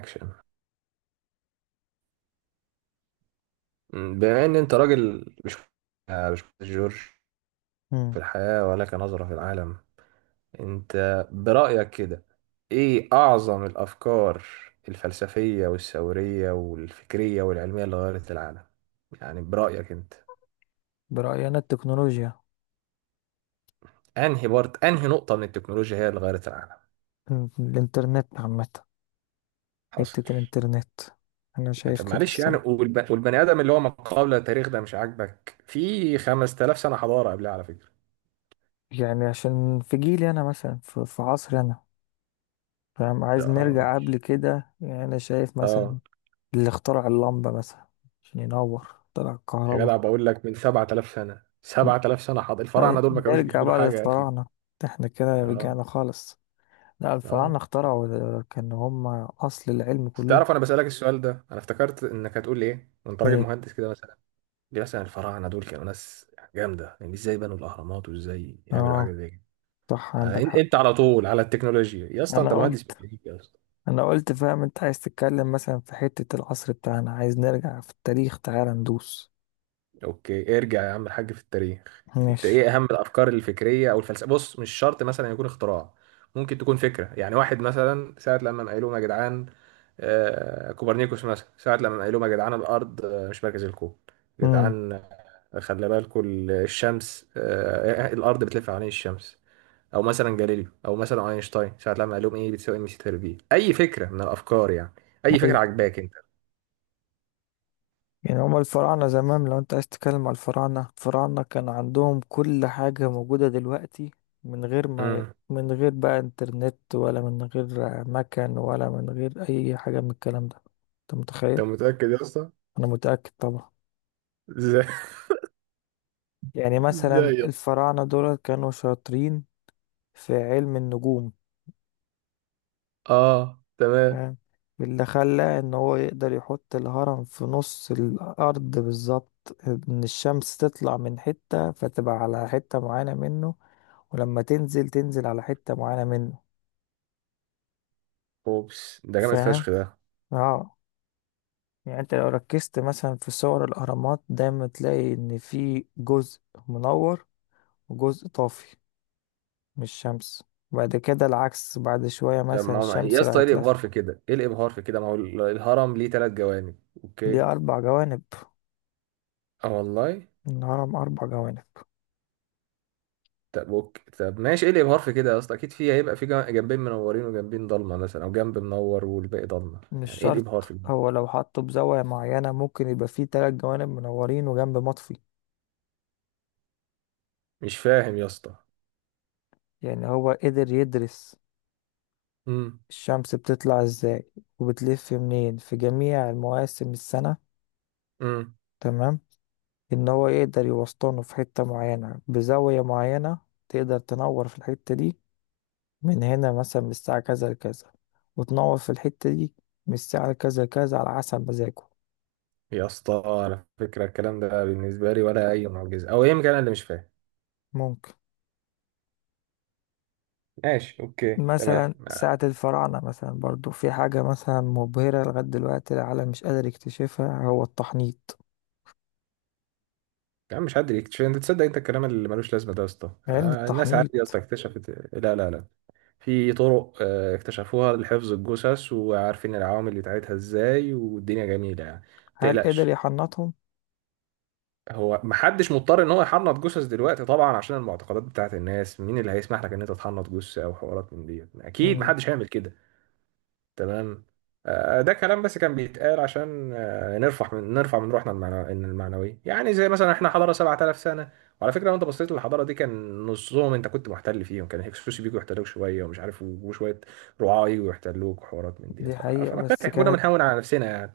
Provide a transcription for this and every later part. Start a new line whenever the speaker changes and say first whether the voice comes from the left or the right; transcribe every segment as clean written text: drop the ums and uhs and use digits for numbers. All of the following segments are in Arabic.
right: اكشن. بما ان انت راجل مش مش جورج
left: مم.
right: في الحياة ولك نظرة في العالم، انت برأيك كده ايه اعظم الافكار الفلسفية والثورية والفكرية والعلمية اللي غيرت العالم، يعني برأيك انت
left: برأيي أنا التكنولوجيا.
right: انهي بارت انهي نقطة من التكنولوجيا هي اللي غيرت العالم؟
left: الإنترنت عامة.
right: حصل.
left: حتة الإنترنت. أنا
right: يعني
left: شايف
right: طب
left: كده
right: معلش يعني
left: الصراحة.
right: والبني ادم اللي هو ما قبل التاريخ ده مش عاجبك؟ في 5000 سنة حضارة قبلها على فكرة.
left: يعني عشان في جيلي أنا مثلا في عصري أنا. فاهم؟ عايز
right: لا، اه
left: نرجع قبل
right: ماشي.
left: كده يعني أنا شايف مثلا
right: اه.
left: اللي اخترع اللمبة مثلا عشان ينور طلع
right: يا جدع
left: الكهرباء.
right: بقول لك من 7000 سنة، 7000 سنة، حاضر الفراعنة
left: طيب
right: دول ما كانوش
left: نرجع
right: بيعملوا
left: بقى
right: حاجة يا أخي؟
left: للفراعنة، احنا كده رجعنا
right: اه.
left: خالص. لا، الفراعنة
right: اه.
left: اخترعوا، كانوا هم أصل العلم كله.
right: تعرف أنا بسألك السؤال ده أنا افتكرت إنك هتقول لي إيه وأنت راجل
left: ليه؟
right: مهندس كده مثلا، ليه مثلا الفراعنة دول كانوا ناس جامدة، يعني إزاي بنوا الأهرامات وإزاي يعملوا حاجة
left: اه،
right: زي كده.
left: صح، عندك
right: أنت
left: حق.
right: على طول على التكنولوجيا يا اسطى، أنت
left: أنا
right: مهندس
left: قلت
right: ميكانيكا يا اسطى.
left: انا قلت فاهم انت عايز تتكلم مثلا في حتة العصر بتاعنا، عايز نرجع في التاريخ، تعالى ندوس.
right: أوكي ارجع يا عم الحاج في التاريخ. أنت
left: ماشي.
right: إيه أهم الأفكار الفكرية أو الفلسفة؟ بص مش شرط مثلا يكون اختراع، ممكن تكون فكرة. يعني واحد مثلا ساعة لما قالوا لهم يا جدعان، كوبرنيكوس مثلا ساعة لما قال لهم يا جدعان الأرض مش مركز الكون يا
left: امم.
right: جدعان، خلي بالكم الشمس، الأرض بتلف حوالين الشمس. أو مثلا جاليليو أو مثلا أينشتاين ساعة لما قال لهم إيه بتساوي إم سي تر بي، أي فكرة من الأفكار يعني، أي فكرة
left: ايوه.
right: عجباك أنت.
left: يعني هما الفراعنة زمان لو انت عايز تتكلم على الفراعنة، الفراعنة كان عندهم كل حاجة موجودة دلوقتي، من غير ما
right: مم.
left: من غير بقى انترنت، ولا من غير مكان، ولا من غير اي حاجة من الكلام ده. انت متخيل؟
right: أنت متأكد يا اسطى؟
left: انا متأكد طبعا.
right: إزاي؟
left: يعني مثلا
right: إزاي يا اسطى؟
left: الفراعنة دول كانوا شاطرين في علم النجوم.
right: آه تمام.
left: فاهم؟ اللي خلى ان هو يقدر يحط الهرم في نص الارض بالظبط ان الشمس تطلع من حتة فتبقى على حتة معينة منه، ولما تنزل تنزل على حتة معينة منه.
right: أوبس ده جامد
left: فاهم؟
right: فشخ ده.
left: اه. يعني انت لو ركزت مثلا في صور الاهرامات دايما تلاقي ان في جزء منور وجزء طافي من الشمس. بعد كده العكس بعد شوية،
right: طب
left: مثلا
right: ما هو يا
left: الشمس
right: اسطى إيه
left: راحت
right: الإبهار
left: لف.
right: في كده؟ إيه الإبهار في كده؟ ما هو الهرم ليه تلات جوانب؟
left: دي
right: أوكي؟
left: أربع جوانب،
right: اه والله.
left: الهرم أربع جوانب.
right: طب اوكي طب ماشي، ايه الابهار في كده يا اسطى؟ اكيد في هيبقى في جنبين منورين وجنبين ضلمه، مثلا او جنب منور والباقي ضلمه،
left: مش
right: يعني ايه الابهار
left: شرط،
right: في الجنب؟
left: هو لو حطه بزاوية معينة ممكن يبقى فيه تلات جوانب منورين وجنب مطفي.
right: مش فاهم يا اسطى.
left: يعني هو قدر يدرس
right: امم.
left: الشمس بتطلع ازاي وبتلف منين في جميع المواسم السنة.
right: امم.
left: تمام؟ ان هو يقدر يوسطنه في حتة معينة بزاوية معينة، تقدر تنور في الحتة دي من هنا مثلا من الساعة كذا لكذا، وتنور في الحتة دي من الساعة كذا لكذا على حسب مزاجه.
right: يا اسطى على فكره الكلام ده بالنسبه لي ولا اي معجزه، او يمكن انا اللي مش فاهم.
left: ممكن.
right: ماشي اوكي تمام.
left: مثلا ساعة الفراعنة مثلا برضو في حاجة مثلا مبهرة لغاية دلوقتي العالم مش قادر يكتشفها، هو التحنيط.
right: يا عم مش حد يكتشف، انت تصدق انت الكلام اللي ملوش لازمه ده يا اسطى؟
left: علم
right: الناس عادي يا
left: التحنيط.
right: اسطى اكتشفت، لا لا لا، في طرق اكتشفوها لحفظ الجثث وعارفين العوامل بتاعتها ازاي والدنيا جميله، يعني ما
left: هل قدر
right: تقلقش.
left: يحنطهم؟
right: هو محدش مضطر ان هو يحنط جثث دلوقتي طبعا عشان المعتقدات بتاعت الناس، مين اللي هيسمح لك ان انت تحنط جثة او حوارات من دي؟ اكيد
left: مم.
right: محدش هيعمل كده. تمام. ده كلام بس كان بيتقال عشان نرفع من روحنا المعنو- إن المعنوية، يعني زي مثلا احنا حضارة 7000 سنة، وعلى فكرة لو انت بصيت للحضارة دي كان نصهم انت كنت محتل فيهم، كان هكسوس بيجوا يحتلوك شوية ومش عارف، وشوية رعاة يجوا يحتلوك وحوارات من دي،
left: دي حقيقة، بس
right: كنا
left: كانت
right: بنهون على نفسنا يعني.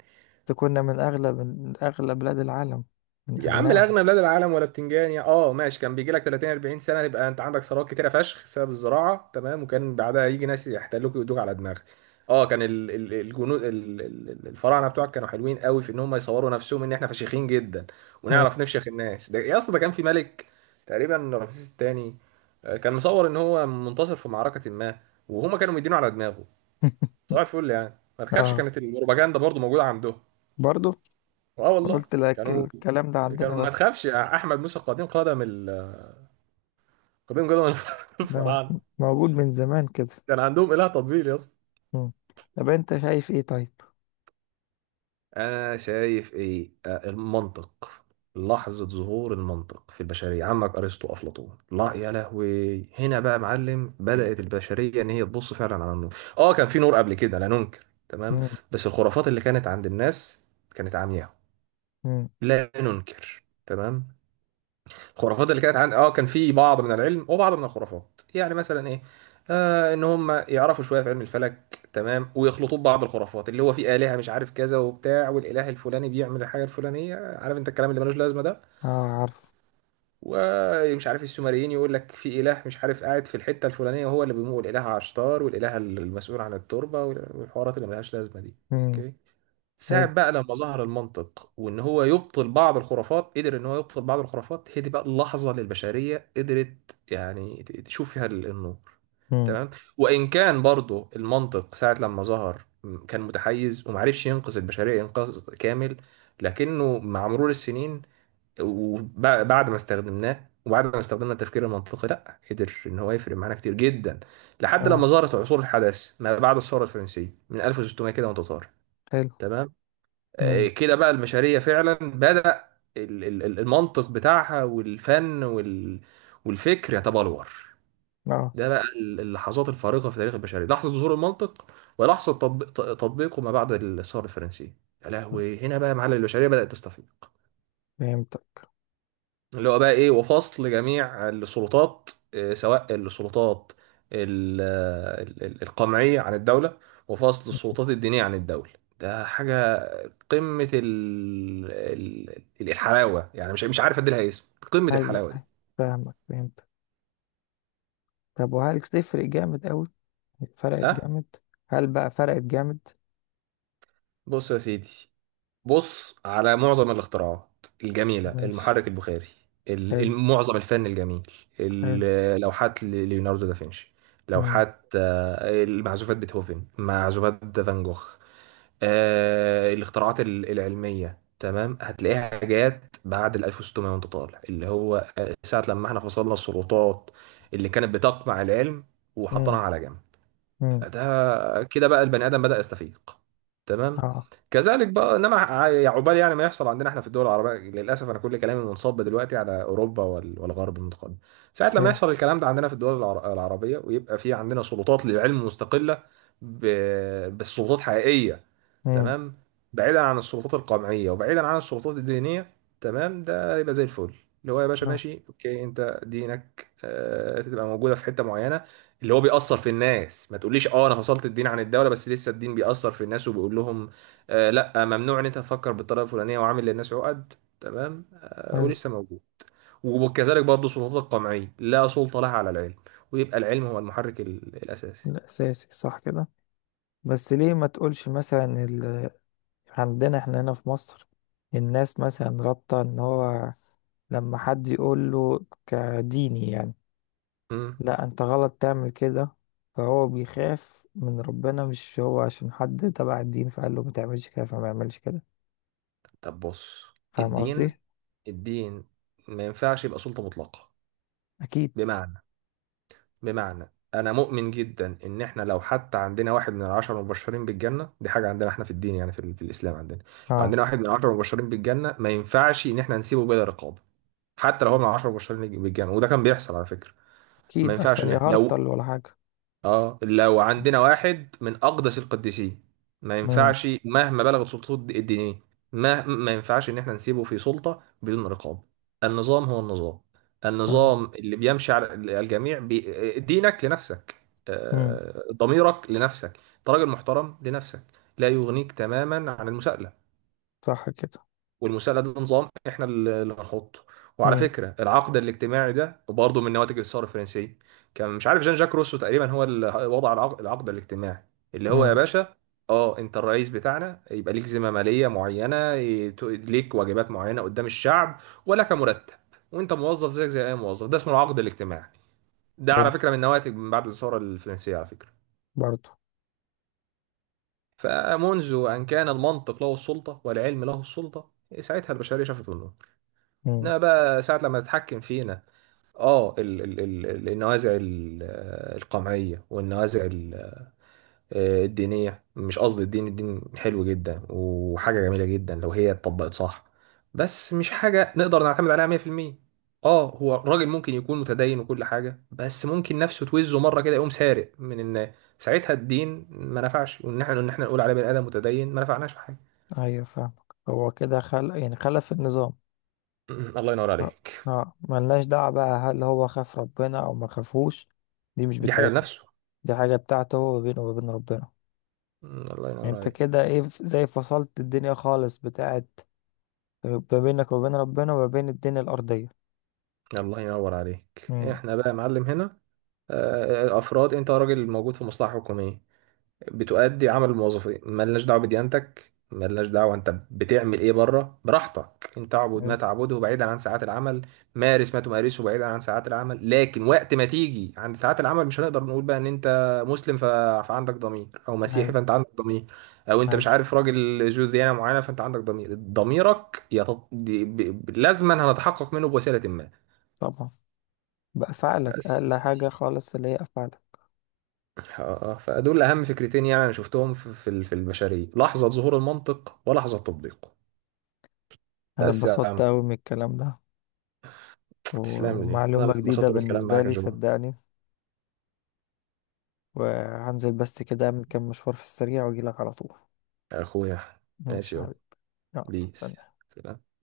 left: كنا من أغلى بلاد العالم، من
right: يا عم
left: أغناهم.
right: الاغنى بلاد العالم ولا بتنجان يا، اه ماشي، كان بيجي لك 30 40 سنه يبقى انت عندك ثروات كتيره فشخ بسبب الزراعه، تمام، وكان بعدها يجي ناس يحتلوك ويدوك على دماغك. اه، كان الجنود الفراعنه بتوعك كانوا حلوين قوي في ان هم يصوروا نفسهم ان احنا فشيخين جدا
left: حلو.
right: ونعرف نفشخ الناس. ده يا اسطى ده كان في ملك تقريبا رمسيس الثاني كان مصور ان هو منتصر في معركه ما وهما كانوا مدينه على دماغه صباح الفل، يعني ما تخافش،
left: اه،
right: كانت البروباجندا برضو موجوده عندهم.
left: برضو
right: اه والله.
left: قلت لك
right: كانوا
left: الكلام ده
right: كانوا
left: عندنا
right: ما
left: بس.
right: تخافش احمد موسى قديم قدم قديم قدم
left: ده
right: الفراعنه.
left: موجود من زمان كده.
right: كان عندهم اله تطبيل يا اسطى.
left: مم. طب انت شايف ايه طيب؟
right: انا شايف ايه؟ المنطق، لحظة ظهور المنطق في البشرية، عمك أرسطو أفلاطون، لا يا لهوي هنا بقى معلم، بدأت البشرية إن هي تبص فعلا على النور. آه كان في نور قبل كده لا ننكر، تمام،
left: مم.
right: بس الخرافات اللي كانت عند الناس كانت عمياء،
left: مم.
right: لا ننكر تمام. الخرافات اللي كانت عن اه كان في بعض من العلم وبعض من الخرافات، يعني مثلا ايه، آه ان هم يعرفوا شويه في علم الفلك تمام ويخلطوا ببعض الخرافات اللي هو في الهه مش عارف كذا وبتاع، والاله الفلاني بيعمل الحاجه الفلانيه، عارف انت الكلام اللي ملوش لازمه ده،
left: اه، عارف.
right: ومش عارف السومريين يقول لك في اله مش عارف قاعد في الحته الفلانيه وهو اللي بيمول، الاله عشتار والاله المسؤول عن التربه والحوارات اللي ملهاش لازمه دي
left: مم.
right: اوكي. ساعة
left: حلو.
right: بقى لما ظهر المنطق وان هو يبطل بعض الخرافات، قدر ان هو يبطل بعض الخرافات، هي دي بقى اللحظة اللي البشرية قدرت يعني تشوف فيها النور.
left: مم.
right: تمام. وان كان برضو المنطق ساعة لما ظهر كان متحيز ومعرفش ينقذ البشرية انقاذ كامل، لكنه مع مرور السنين وبعد ما استخدمناه وبعد ما استخدمنا التفكير المنطقي، لا قدر ان هو يفرق معانا كتير جدا، لحد لما
left: اه.
right: ظهرت عصور الحداثة ما بعد الثورة الفرنسية من 1600 كده وانت طالع.
left: حلو.
right: تمام.
left: مم.
right: كده بقى المشاريع فعلا بدأ المنطق بتاعها والفن والفكر يتبلور.
left: اه،
right: ده بقى اللحظات الفارقة في تاريخ البشرية، لحظة ظهور المنطق ولحظة تطبيقه ما بعد الثورة الفرنسية، يا لهوي هنا بقى معلم البشرية بدأت تستفيق.
left: فهمتك.
right: اللي هو بقى ايه؟ وفصل جميع السلطات سواء السلطات القمعية عن الدولة، وفصل السلطات الدينية عن الدولة، ده حاجة قمة الحلاوة، يعني مش مش عارف ادي لها اسم، قمة
left: ايوه،
right: الحلاوة دي.
left: فاهمك، فهمتك. طب وهل تفرق جامد قوي؟ فرقت
right: ها.
left: جامد. هل بقى فرقت جامد؟
right: بص يا سيدي، بص على معظم الاختراعات الجميلة،
left: ماشي.
right: المحرك البخاري،
left: حلو.
right: معظم الفن الجميل،
left: حلو.
right: لوحات ليوناردو دافنشي،
left: امم.
right: لوحات، المعزوفات، بيتهوفن، معزوفات فان جوخ، آه الاختراعات العلمية، تمام، هتلاقيها جات بعد ال 1600 وانت طالع، اللي هو ساعة لما احنا فصلنا السلطات اللي كانت بتقمع العلم وحطيناها
left: امم.
right: على جنب.
left: امم.
right: ده كده بقى البني ادم بدأ يستفيق، تمام.
left: اه.
right: كذلك بقى انما يا عقبال يعني ما يحصل عندنا احنا في الدول العربيه للاسف، انا كل كلامي منصب دلوقتي على اوروبا والغرب المتقدم. ساعه لما
left: حلو.
right: يحصل الكلام ده عندنا في الدول العربيه، ويبقى في عندنا سلطات للعلم مستقله، بس سلطات حقيقيه،
left: امم.
right: تمام، بعيدا عن السلطات القمعيه وبعيدا عن السلطات الدينيه، تمام، ده يبقى زي الفل. اللي هو يا باشا
left: اه.
right: ماشي اوكي، انت دينك تبقى موجوده في حته معينه اللي هو بيأثر في الناس، ما تقوليش اه انا فصلت الدين عن الدولة بس لسه الدين بيأثر في الناس وبيقول لهم آه لا ممنوع ان انت تفكر بالطريقة الفلانية وعامل للناس عقد، تمام، آه
left: حلو.
right: ولسه موجود. وكذلك برضه سلطات القمعية لا سلطة لها على العلم، ويبقى العلم هو المحرك الأساسي.
left: الاساسي، صح كده. بس ليه ما تقولش مثلا ال... عندنا احنا هنا في مصر، الناس مثلا رابطة ان هو لما حد يقول له كديني يعني
right: مم.
left: لا انت غلط تعمل كده، فهو بيخاف من ربنا، مش هو عشان حد تبع الدين فقال له ما تعملش كده فما يعملش كده.
right: طب بص،
left: فاهم
right: الدين،
left: قصدي؟
right: الدين ما ينفعش يبقى سلطة مطلقة.
left: اكيد.
right: بمعنى بمعنى انا مؤمن جدا ان احنا لو حتى عندنا واحد من العشرة مبشرين بالجنة، دي حاجة عندنا احنا في الدين، يعني في، في الاسلام عندنا لو
left: اه،
right: عندنا واحد من العشرة مبشرين بالجنة ما ينفعش ان احنا نسيبه بلا رقابة، حتى لو هو من العشرة مبشرين بالجنة، وده كان بيحصل على فكرة. ما
left: اكيد،
right: ينفعش
left: احسن
right: ان
left: يهرطل
right: لو،
left: ولا حاجه.
right: اه لو عندنا واحد من اقدس القديسين، ما
left: امم.
right: ينفعش مهما بلغت سلطته الدينيه، ما ينفعش ان احنا نسيبه في سلطه بدون رقابه. النظام هو النظام،
left: فاهم.
right: النظام اللي بيمشي على الجميع، دينك لنفسك،
left: امم.
right: ضميرك لنفسك، انت راجل محترم لنفسك، لا يغنيك تماما عن المساءله.
left: صح كده.
right: والمساءله ده نظام احنا اللي هنحطه. وعلى
left: امم.
right: فكره العقد الاجتماعي ده برضه من نواتج الثوره الفرنسيه، كان مش عارف جان جاك روسو تقريبا هو اللي وضع العقد الاجتماعي، اللي هو يا
left: امم.
right: باشا اه انت الرئيس بتاعنا يبقى ليك ذمه ماليه معينه ليك واجبات معينه قدام الشعب ولك مرتب، وانت موظف زيك زي اي موظف، ده اسمه العقد الاجتماعي، ده على
left: حلو.
right: فكره من نواتج من بعد الثوره الفرنسيه على فكره.
left: برضو.
right: فمنذ ان كان المنطق له السلطه والعلم له السلطه، ساعتها البشريه شافت.
left: امم.
right: لا بقى ساعة لما تتحكم فينا اه النوازع القمعية والنوازع الدينية، مش قصدي الدين، الدين حلو جدا وحاجة جميلة جدا لو هي اتطبقت صح، بس مش حاجة نقدر نعتمد عليها 100%. اه هو الراجل ممكن يكون متدين وكل حاجة بس ممكن نفسه توزه مرة كده يقوم سارق من الناس، ساعتها الدين ما نفعش، وان احنا نقول عليه بني آدم متدين ما نفعناش في حاجة.
left: ايوه، فاهمك، هو كده خلق يعني خلف النظام.
right: الله ينور
left: اه.
right: عليك.
left: ملناش دعوه بقى هل هو خاف ربنا او ما خافوش، دي مش
right: دي حاجة
left: بتاعتنا.
right: لنفسه.
left: دي حاجه بتاعته هو، ما بينه وما بين ربنا.
right: الله ينور
left: انت
right: عليك.
left: كده ايه زي فصلت الدنيا خالص، بتاعت ما بينك وبين ربنا، وما بين الدنيا الأرضية.
right: الله ينور عليك.
left: امم.
right: احنا بقى يا معلم هنا افراد، انت راجل موجود في مصلحه حكوميه بتؤدي عمل الموظفين، ملناش دعوه بديانتك، ملناش دعوه انت بتعمل ايه بره، براحتك انت اعبد ما
left: حلو.
right: تعبده بعيدا عن ساعات العمل، مارس ما تمارسه بعيدا عن ساعات العمل، لكن وقت ما تيجي عند ساعات العمل مش هنقدر نقول بقى ان انت مسلم فعندك ضمير، او مسيحي
left: هاي.
right: فانت عندك ضمير، او انت
left: هاي.
right: مش عارف راجل ذو ديانه معينه فانت عندك ضمير. ضميرك لازما هنتحقق منه بوسيله ما.
left: طبعا. بأفعالك،
right: بس يا
left: أقل حاجة
right: سيدي،
left: خالص اللي هي أفعالك.
right: فدول اهم فكرتين يعني انا شفتهم في في البشريه، لحظه ظهور المنطق ولحظه تطبيقه.
left: أنا
right: بس يا
left: اتبسطت
right: عم
left: أوي من الكلام ده و-
right: تسلم لي، انا
left: ومعلومة
right: اللي
left: جديدة
right: انبسطت بالكلام
left: بالنسبة
right: معاك يا
left: لي
right: جو.
left: صدقني. وهنزل بس كده، أعمل كام مشوار في السريع وأجيلك على طول.
right: يا اخويا ماشي
left: ماشي يا
right: يابا.
left: حبيبي. يلا،
right: بيس
left: سلام.
right: سلام.